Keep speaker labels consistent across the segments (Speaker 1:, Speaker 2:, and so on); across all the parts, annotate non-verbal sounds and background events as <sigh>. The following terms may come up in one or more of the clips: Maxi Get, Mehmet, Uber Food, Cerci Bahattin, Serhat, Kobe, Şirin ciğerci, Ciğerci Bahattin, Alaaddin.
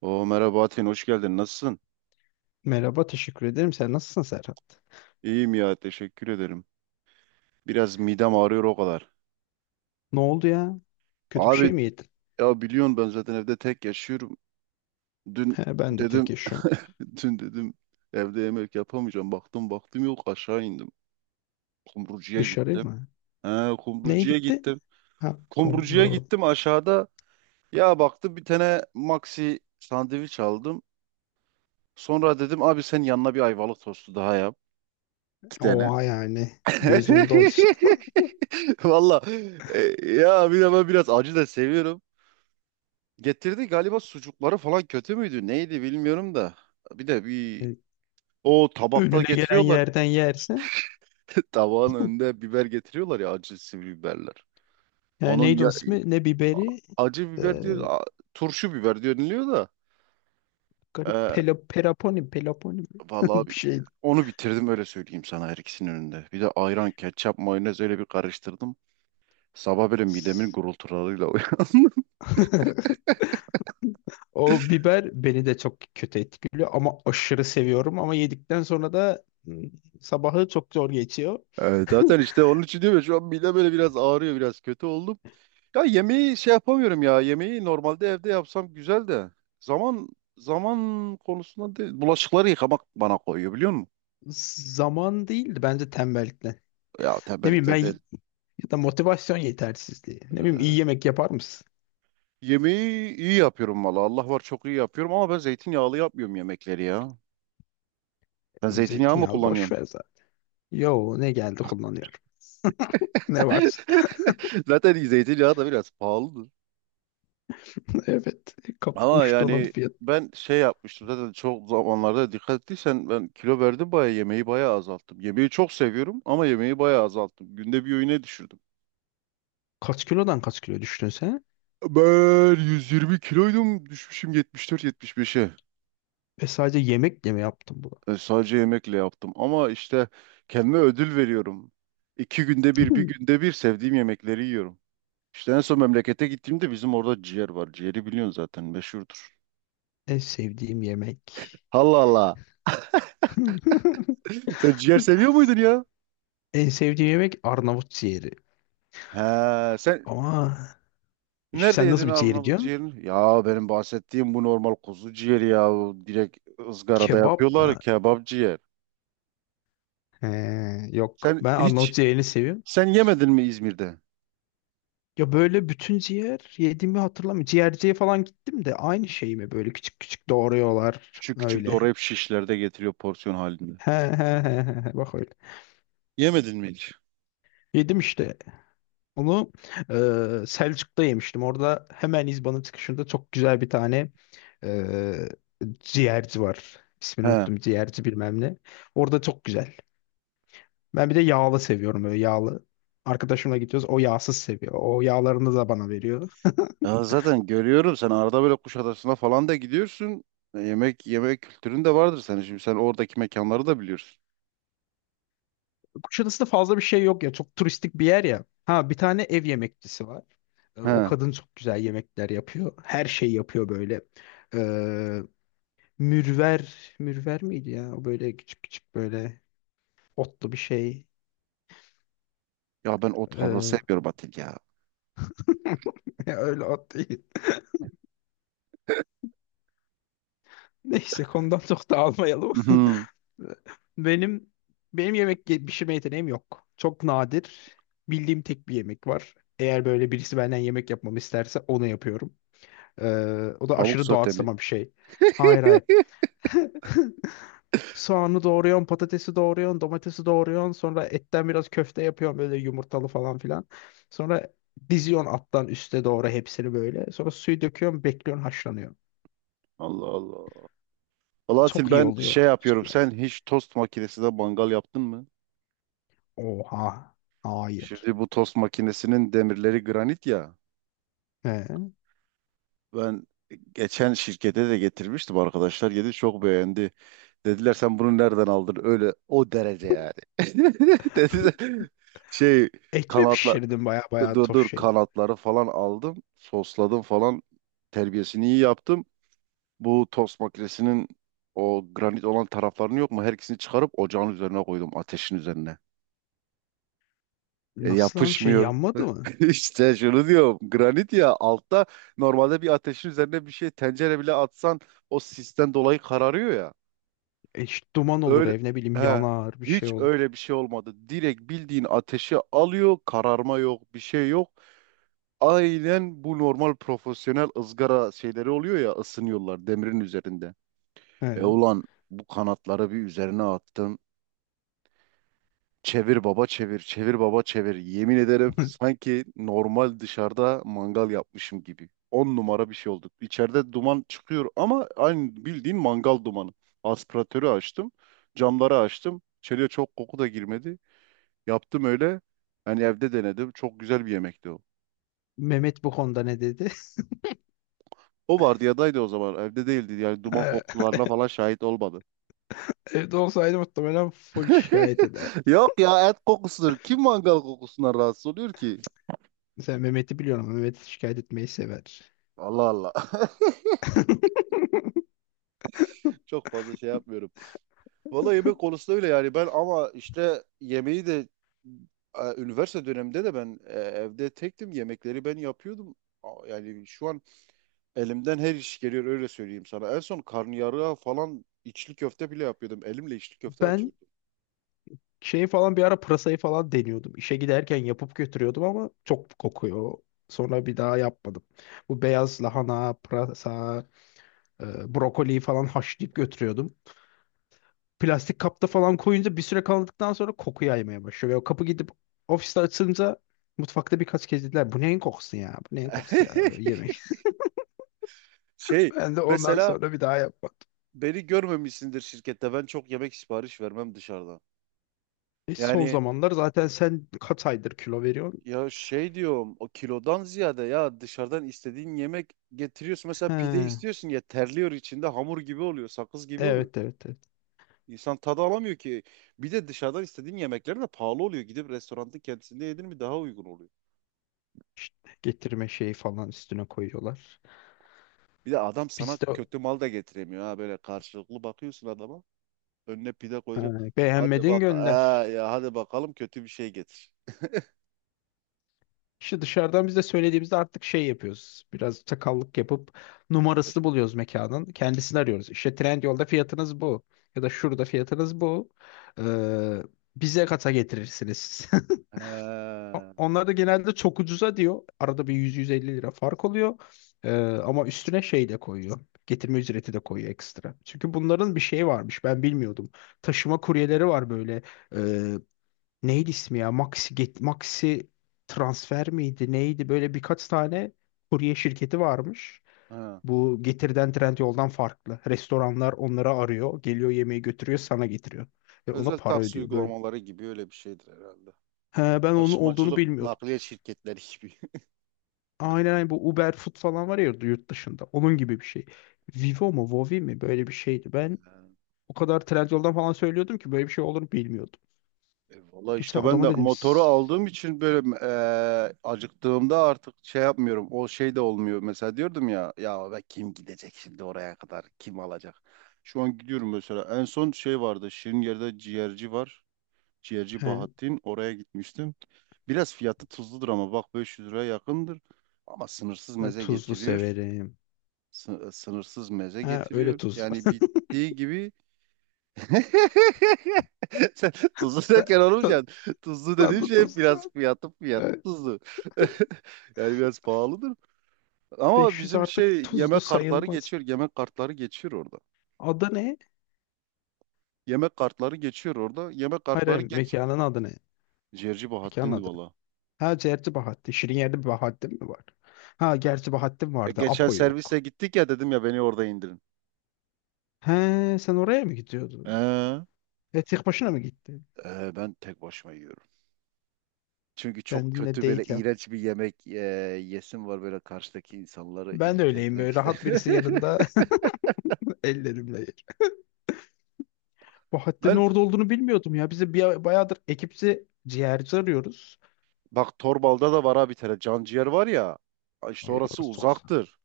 Speaker 1: Oo merhaba Atin, hoş geldin. Nasılsın?
Speaker 2: Merhaba, teşekkür ederim. Sen nasılsın Serhat?
Speaker 1: İyiyim ya, teşekkür ederim. Biraz midem ağrıyor o kadar.
Speaker 2: Ne oldu ya? Kötü bir şey
Speaker 1: Abi
Speaker 2: mi yedin?
Speaker 1: ya biliyorsun, ben zaten evde tek yaşıyorum. Dün
Speaker 2: He, ben de tek
Speaker 1: dedim
Speaker 2: yaşıyorum.
Speaker 1: <laughs> dün dedim evde yemek yapamayacağım. Baktım yok, aşağı indim. Kumrucuya
Speaker 2: Dışarı
Speaker 1: gittim.
Speaker 2: mı?
Speaker 1: He,
Speaker 2: Neye
Speaker 1: kumrucuya
Speaker 2: gitti?
Speaker 1: gittim.
Speaker 2: Ha,
Speaker 1: Kumrucuya
Speaker 2: kumru.
Speaker 1: gittim aşağıda. Ya baktım, bir tane maxi sandviç aldım. Sonra dedim abi sen yanına bir ayvalık tostu daha yap. İki tane.
Speaker 2: Oha yani. Gözün doysun.
Speaker 1: <laughs> <laughs> Valla e, ya bir de ben biraz acı da seviyorum. Getirdi, galiba sucukları falan kötü müydü? Neydi bilmiyorum da. Bir de bir
Speaker 2: E,
Speaker 1: o tabakta
Speaker 2: Önüne gelen
Speaker 1: getiriyorlar.
Speaker 2: yerden yersen.
Speaker 1: <laughs> Tabağın önünde biber getiriyorlar ya, acı sivri biberler.
Speaker 2: Ya
Speaker 1: Onun
Speaker 2: neydi
Speaker 1: ya,
Speaker 2: onun ismi? Ne biberi?
Speaker 1: acı
Speaker 2: E,
Speaker 1: biber diyor, turşu biber diyor, deniliyor da.
Speaker 2: Garip
Speaker 1: E,
Speaker 2: pelo, peraponi, peloponi mi?
Speaker 1: valla
Speaker 2: <laughs> bir
Speaker 1: bir-
Speaker 2: şeydi.
Speaker 1: onu bitirdim, öyle söyleyeyim sana, her ikisinin önünde. Bir de ayran, ketçap, mayonez öyle bir karıştırdım. Sabah böyle midemin gurultularıyla <laughs> uyandım.
Speaker 2: <laughs> O biber beni de çok kötü etkiliyor ama aşırı seviyorum ama yedikten sonra da sabahı çok zor geçiyor.
Speaker 1: Evet, zaten işte onun için diyorum ya, şu an midem böyle biraz ağrıyor, biraz kötü oldum. Ya yemeği şey yapamıyorum, ya yemeği normalde evde yapsam güzel de zaman zaman konusunda değil. Bulaşıkları yıkamak bana koyuyor, biliyor musun?
Speaker 2: Zaman değildi bence tembellikten.
Speaker 1: Ya
Speaker 2: Ne bileyim ben,
Speaker 1: tembellikten değil.
Speaker 2: ya da motivasyon yetersizliği. Ne bileyim, iyi
Speaker 1: Ee,
Speaker 2: yemek yapar mısın?
Speaker 1: yemeği iyi yapıyorum, valla Allah var, çok iyi yapıyorum ama ben zeytinyağlı yapmıyorum yemekleri ya. Sen zeytinyağı mı
Speaker 2: Zeytinyağlı boş
Speaker 1: kullanıyorsun?
Speaker 2: ver zaten. Yo, ne geldi kullanıyorum. Ne varsa. <laughs>
Speaker 1: <laughs> Zaten zeytinyağı da biraz pahalı.
Speaker 2: Evet. Kap
Speaker 1: Ama
Speaker 2: uçtu onun
Speaker 1: yani
Speaker 2: fiyatı.
Speaker 1: ben şey yapmıştım, zaten çok zamanlarda dikkat ettiysen, ben kilo verdim bayağı, yemeği bayağı azalttım. Yemeği çok seviyorum ama yemeği bayağı azalttım. Günde bir öğüne düşürdüm.
Speaker 2: Kaç kilodan kaç kilo düştün sen?
Speaker 1: Ben 120 kiloydum, düşmüşüm 74-75'e.
Speaker 2: Ve sadece yemekle mi yaptın bunu?
Speaker 1: E, sadece yemekle yaptım ama işte kendime ödül veriyorum. İki günde bir, bir
Speaker 2: Hmm.
Speaker 1: günde bir sevdiğim yemekleri yiyorum. İşte en son memlekete gittiğimde bizim orada ciğer var. Ciğeri biliyorsun zaten, meşhurdur.
Speaker 2: En sevdiğim yemek.
Speaker 1: Allah Allah.
Speaker 2: <laughs>
Speaker 1: <laughs> Sen ciğer seviyor muydun ya?
Speaker 2: En sevdiğim yemek Arnavut ciğeri.
Speaker 1: He, sen
Speaker 2: Ama işte
Speaker 1: nerede
Speaker 2: sen
Speaker 1: yedin
Speaker 2: nasıl bir ciğeri
Speaker 1: Arnavut
Speaker 2: diyorsun?
Speaker 1: ciğerini? Ya benim bahsettiğim bu normal kuzu ciğeri ya. Bu direkt ızgarada
Speaker 2: Kebap
Speaker 1: yapıyorlar,
Speaker 2: mı?
Speaker 1: kebap ciğer.
Speaker 2: He, yok.
Speaker 1: Sen
Speaker 2: Ben Arnavut
Speaker 1: hiç
Speaker 2: ciğerini seviyorum.
Speaker 1: sen yemedin mi İzmir'de?
Speaker 2: Ya böyle bütün ciğer yediğimi hatırlamıyorum. Ciğerciye falan gittim de aynı şey mi, böyle küçük küçük doğruyorlar
Speaker 1: Küçük küçük
Speaker 2: öyle.
Speaker 1: doğrayıp şişlerde getiriyor, porsiyon halinde.
Speaker 2: He he he he he. Bak öyle.
Speaker 1: Yemedin mi hiç?
Speaker 2: Yedim işte. Onu Selçuk'ta yemiştim. Orada hemen İzban'ın çıkışında çok güzel bir tane e, ciğerci var. İsmini
Speaker 1: He.
Speaker 2: unuttum. Ciğerci bilmem ne. Orada çok güzel. Ben bir de yağlı seviyorum, böyle yağlı. Arkadaşımla gidiyoruz. O yağsız seviyor. O yağlarını da bana veriyor.
Speaker 1: Ya zaten görüyorum, sen arada böyle Kuşadası'na falan da gidiyorsun. E, yemek yemek kültürün de vardır senin. Şimdi sen oradaki mekanları da biliyorsun.
Speaker 2: Kuşadası'nda fazla bir şey yok ya. Çok turistik bir yer ya. Ha, bir tane ev yemekçisi var. O
Speaker 1: He.
Speaker 2: kadın çok güzel yemekler yapıyor. Her şeyi yapıyor böyle. Ee, Mürver, mürver miydi ya? O böyle küçük küçük, böyle otlu bir şey.
Speaker 1: Ya ben ot fazla
Speaker 2: Ee,
Speaker 1: sevmiyorum Atil ya.
Speaker 2: <laughs> öyle ot değil. Neyse, konudan çok da almayalım.
Speaker 1: Hı hı.
Speaker 2: <laughs> Benim benim yemek pişirme yeteneğim yok. Çok nadir. Bildiğim tek bir yemek var. Eğer böyle birisi benden yemek yapmamı isterse onu yapıyorum. O da
Speaker 1: Tavuk
Speaker 2: aşırı
Speaker 1: sote mi?
Speaker 2: doğaçlama bir şey. Hayır hayır.
Speaker 1: <laughs>
Speaker 2: <laughs> Soğanı doğruyorsun, patatesi doğruyorsun, domatesi doğruyorsun. Sonra etten biraz köfte yapıyorsun, böyle yumurtalı falan filan. Sonra diziyorsun alttan üste doğru hepsini böyle. Sonra suyu döküyorsun, bekliyorsun, haşlanıyor.
Speaker 1: Allah Allah. Alaaddin,
Speaker 2: Çok iyi
Speaker 1: ben şey
Speaker 2: oluyor.
Speaker 1: yapıyorum.
Speaker 2: Sonra-
Speaker 1: Sen hiç tost makinesinde mangal yaptın mı?
Speaker 2: Oha. Hayır.
Speaker 1: Şimdi bu tost makinesinin demirleri granit ya.
Speaker 2: He.
Speaker 1: Ben geçen şirkete de getirmiştim arkadaşlar. Yedi, çok beğendi. Dediler sen bunu nereden aldın? Öyle o derece yani. <laughs> Dediler şey
Speaker 2: Et mi
Speaker 1: kanatla
Speaker 2: pişirdin baya baya
Speaker 1: dur
Speaker 2: tof
Speaker 1: dur,
Speaker 2: şey?
Speaker 1: kanatları falan aldım. Sosladım falan. Terbiyesini iyi yaptım. Bu tost makinesinin o granit olan taraflarını yok mu? Her ikisini çıkarıp ocağın üzerine koydum, ateşin üzerine. E,
Speaker 2: Nasıl lan şey,
Speaker 1: yapışmıyor.
Speaker 2: yanmadı mı?
Speaker 1: <laughs> İşte şunu diyorum. Granit ya altta, normalde bir ateşin üzerine bir şey, tencere bile atsan o sisten dolayı kararıyor ya.
Speaker 2: İşte duman olur,
Speaker 1: Öyle,
Speaker 2: ev ne bileyim
Speaker 1: he,
Speaker 2: yanar, bir şey
Speaker 1: hiç
Speaker 2: olur.
Speaker 1: öyle bir şey olmadı. Direkt bildiğin ateşi alıyor. Kararma yok, bir şey yok. Aynen, bu normal profesyonel ızgara şeyleri oluyor ya, ısınıyorlar demirin üzerinde. E
Speaker 2: He.
Speaker 1: ulan, bu kanatları bir üzerine attım. Çevir baba çevir, çevir baba çevir. Yemin ederim
Speaker 2: <laughs>
Speaker 1: sanki normal dışarıda mangal yapmışım gibi. On numara bir şey oldu. İçeride duman çıkıyor ama aynı bildiğin mangal dumanı. Aspiratörü açtım, camları açtım. İçeriye çok koku da girmedi. Yaptım öyle. Yani evde denedim. Çok güzel bir yemekti o.
Speaker 2: Mehmet bu konuda ne dedi?
Speaker 1: O vardiyadaydı o zaman. Evde değildi. Yani
Speaker 2: <laughs>
Speaker 1: duman
Speaker 2: He.
Speaker 1: kokularına falan şahit olmadı.
Speaker 2: Evde olsaydı muhtemelen full şikayet eder.
Speaker 1: <laughs> Yok ya, et kokusudur. Kim mangal kokusundan rahatsız oluyor ki?
Speaker 2: Sen Mehmet'i biliyorum. Mehmet şikayet etmeyi sever.
Speaker 1: Allah Allah. <laughs> Çok fazla şey yapmıyorum. Valla yemek konusunda öyle yani ben, ama işte yemeği de üniversite döneminde de ben evde tektim, yemekleri ben yapıyordum. Yani şu an elimden her iş geliyor, öyle söyleyeyim sana. En son karnıyarığa falan, içli köfte bile yapıyordum. Elimle içli köfte
Speaker 2: Ben
Speaker 1: açıyordum.
Speaker 2: şey falan, bir ara pırasayı falan deniyordum. İşe giderken yapıp götürüyordum ama çok kokuyor. Sonra bir daha yapmadım. Bu beyaz lahana, pırasa, brokoli falan haşlayıp götürüyordum. Plastik kapta falan koyunca bir süre kaldıktan sonra koku yaymaya başlıyor. Ve o kapı gidip ofiste açılınca mutfakta birkaç kez dediler bu neyin kokusu ya? Bu neyin kokusu ya? Böyle
Speaker 1: <laughs>
Speaker 2: yemek. <laughs>
Speaker 1: Şey
Speaker 2: Ben de ondan
Speaker 1: mesela
Speaker 2: sonra bir daha yapmadım.
Speaker 1: beni görmemişsindir şirkette, ben çok yemek sipariş vermem dışarıdan.
Speaker 2: Son
Speaker 1: Yani
Speaker 2: zamanlar zaten sen kaç aydır kilo veriyorsun?
Speaker 1: ya şey diyorum, o kilodan ziyade ya, dışarıdan istediğin yemek getiriyorsun. Mesela
Speaker 2: He,
Speaker 1: pide istiyorsun ya, terliyor içinde, hamur gibi oluyor, sakız gibi oluyor.
Speaker 2: evet evet evet.
Speaker 1: İnsan tadı alamıyor ki. Bir de dışarıdan istediğin yemekler de pahalı oluyor. Gidip restoranda kendisinde yedin mi daha uygun oluyor.
Speaker 2: İşte getirme şeyi falan üstüne koyuyorlar.
Speaker 1: Bir de adam sana
Speaker 2: Biz de
Speaker 1: kötü mal da getiremiyor ha, böyle karşılıklı bakıyorsun adama. Önüne pide
Speaker 2: he,
Speaker 1: koyacak. Hadi
Speaker 2: beğenmedin
Speaker 1: bak ha,
Speaker 2: gönder.
Speaker 1: ya hadi bakalım kötü bir şey getir.
Speaker 2: İşte dışarıdan biz de söylediğimizde artık şey yapıyoruz. Biraz çakallık yapıp numarasını buluyoruz mekanın. Kendisini arıyoruz. İşte Trendyol'da fiyatınız bu. Ya da şurada fiyatınız bu. Ee, Bize kata getirirsiniz. <laughs>
Speaker 1: He,
Speaker 2: Onlar da genelde çok ucuza diyor. Arada bir 100-150 lira fark oluyor. Ee, Ama üstüne şey de koyuyor. Getirme ücreti de koyuyor ekstra. Çünkü bunların bir şeyi varmış. Ben bilmiyordum. Taşıma kuryeleri var böyle. Ee, Neydi ismi ya? Maxi Get, Maxi transfer miydi? Neydi? Böyle birkaç tane kurye şirketi varmış.
Speaker 1: he.
Speaker 2: Bu Getir'den Trendyol'dan farklı. Restoranlar onları arıyor. Geliyor yemeği götürüyor, sana getiriyor. Ve ona
Speaker 1: Özel
Speaker 2: para
Speaker 1: taksi
Speaker 2: ödüyor böyle.
Speaker 1: uygulamaları gibi, öyle bir şeydir herhalde.
Speaker 2: He, ben onun olduğunu
Speaker 1: Taşımacılık
Speaker 2: bilmiyordum.
Speaker 1: nakliye şirketleri gibi. <laughs>
Speaker 2: Aynen aynen, bu Uber Food falan var ya yurt dışında. Onun gibi bir şey. Vivo mu Vovi mi, böyle bir şeydi. Ben o kadar Trendyol'dan falan söylüyordum ki böyle bir şey olduğunu bilmiyordum.
Speaker 1: E valla
Speaker 2: Geçen
Speaker 1: işte, ben
Speaker 2: adama
Speaker 1: de
Speaker 2: dedim
Speaker 1: motoru
Speaker 2: "S-
Speaker 1: aldığım için böyle acıktığımda artık şey yapmıyorum. O şey de olmuyor. Mesela diyordum ya, ya be kim gidecek şimdi oraya kadar? Kim alacak? Şu an gidiyorum mesela. En son şey vardı. Şirin ciğerci var. Ciğerci
Speaker 2: he,
Speaker 1: Bahattin. Oraya gitmiştim. Biraz fiyatı tuzludur ama bak, 500 liraya yakındır. Ama sınırsız
Speaker 2: ben
Speaker 1: meze
Speaker 2: tuzlu
Speaker 1: getiriyor.
Speaker 2: severim.
Speaker 1: Sınırsız meze
Speaker 2: He, öyle
Speaker 1: getiriyor.
Speaker 2: tuz.
Speaker 1: Yani bittiği gibi <laughs> sen tuzlu derken
Speaker 2: <laughs>
Speaker 1: olmuş
Speaker 2: Ta-
Speaker 1: yani. Tuzlu dediğim
Speaker 2: Tatlı
Speaker 1: şey, hep
Speaker 2: tuzlu
Speaker 1: biraz
Speaker 2: saat.
Speaker 1: fiyatı
Speaker 2: Evet.
Speaker 1: tuzlu. <laughs> Yani biraz pahalıdır. Ama
Speaker 2: 500
Speaker 1: bizim
Speaker 2: artık
Speaker 1: şey,
Speaker 2: tuzlu
Speaker 1: yemek kartları
Speaker 2: sayılmaz.
Speaker 1: geçiyor. Yemek kartları geçiyor orada.
Speaker 2: Adı ne?
Speaker 1: Yemek kartları geçiyor orada. Yemek
Speaker 2: Hayır, hayır,
Speaker 1: kartları geç.
Speaker 2: mekanın adı ne?
Speaker 1: Ciğerci
Speaker 2: Mekanın
Speaker 1: Bahattin'di
Speaker 2: adı ne?
Speaker 1: valla.
Speaker 2: Ha, Cerci Bahattin. Şirin yerde bir Bahattin mi var? Ha gerçi Bahattin
Speaker 1: E,
Speaker 2: vardı.
Speaker 1: geçen
Speaker 2: Apo
Speaker 1: servise
Speaker 2: yok.
Speaker 1: gittik ya, dedim ya beni orada indirin.
Speaker 2: He, sen oraya mı gidiyordun?
Speaker 1: Ee,
Speaker 2: E tek başına mı gittin?
Speaker 1: ben tek başıma yiyorum. Çünkü çok
Speaker 2: Kendinle
Speaker 1: kötü, böyle
Speaker 2: date yap.
Speaker 1: iğrenç bir yemek yesim var, böyle karşıdaki insanları
Speaker 2: Ben de
Speaker 1: irite
Speaker 2: öyleyim,
Speaker 1: etmek
Speaker 2: böyle
Speaker 1: ister.
Speaker 2: rahat birisi
Speaker 1: <laughs>
Speaker 2: yanında <laughs> ellerimle yer. Bahattin'in
Speaker 1: Ben
Speaker 2: orada olduğunu bilmiyordum ya. Bize bir, bayağıdır ekipçi ciğerci arıyoruz.
Speaker 1: Bak, Torbal'da da var abi, bir tane canciğer var ya. İşte
Speaker 2: Ay,
Speaker 1: orası
Speaker 2: orası çok saçma.
Speaker 1: uzaktır.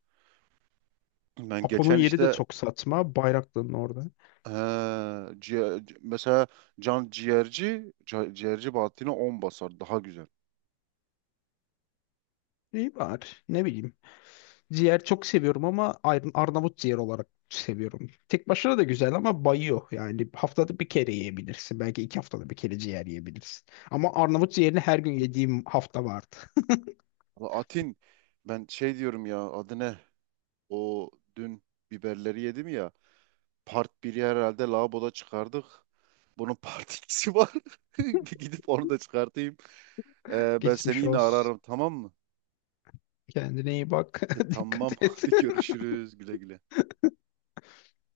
Speaker 1: Ben
Speaker 2: Apo'nun
Speaker 1: geçen
Speaker 2: yeri de
Speaker 1: işte
Speaker 2: çok saçma. Bayraklı'nın orada.
Speaker 1: he, mesela ciğerci Bahattin'e 10 basar daha güzel.
Speaker 2: İyi var. Ne bileyim. Ciğer çok seviyorum ama Arnavut ciğer olarak seviyorum. Tek başına da güzel ama bayıyor. Yani haftada bir kere yiyebilirsin. Belki iki haftada bir kere ciğer yiyebilirsin. Ama Arnavut ciğerini her gün yediğim hafta vardı. <laughs>
Speaker 1: Ama Atin, ben şey diyorum ya, adı ne? O dün biberleri yedim ya. Part biri herhalde laboda çıkardık. Bunun <laughs> part ikisi var. <laughs> Bir gidip onu da çıkartayım. Ben seni
Speaker 2: Geçmiş
Speaker 1: yine
Speaker 2: olsun.
Speaker 1: ararım, tamam mı?
Speaker 2: Kendine iyi bak.
Speaker 1: E,
Speaker 2: <laughs>
Speaker 1: tamam, <laughs>
Speaker 2: Dikkat et.
Speaker 1: hadi
Speaker 2: <laughs>
Speaker 1: görüşürüz, güle güle.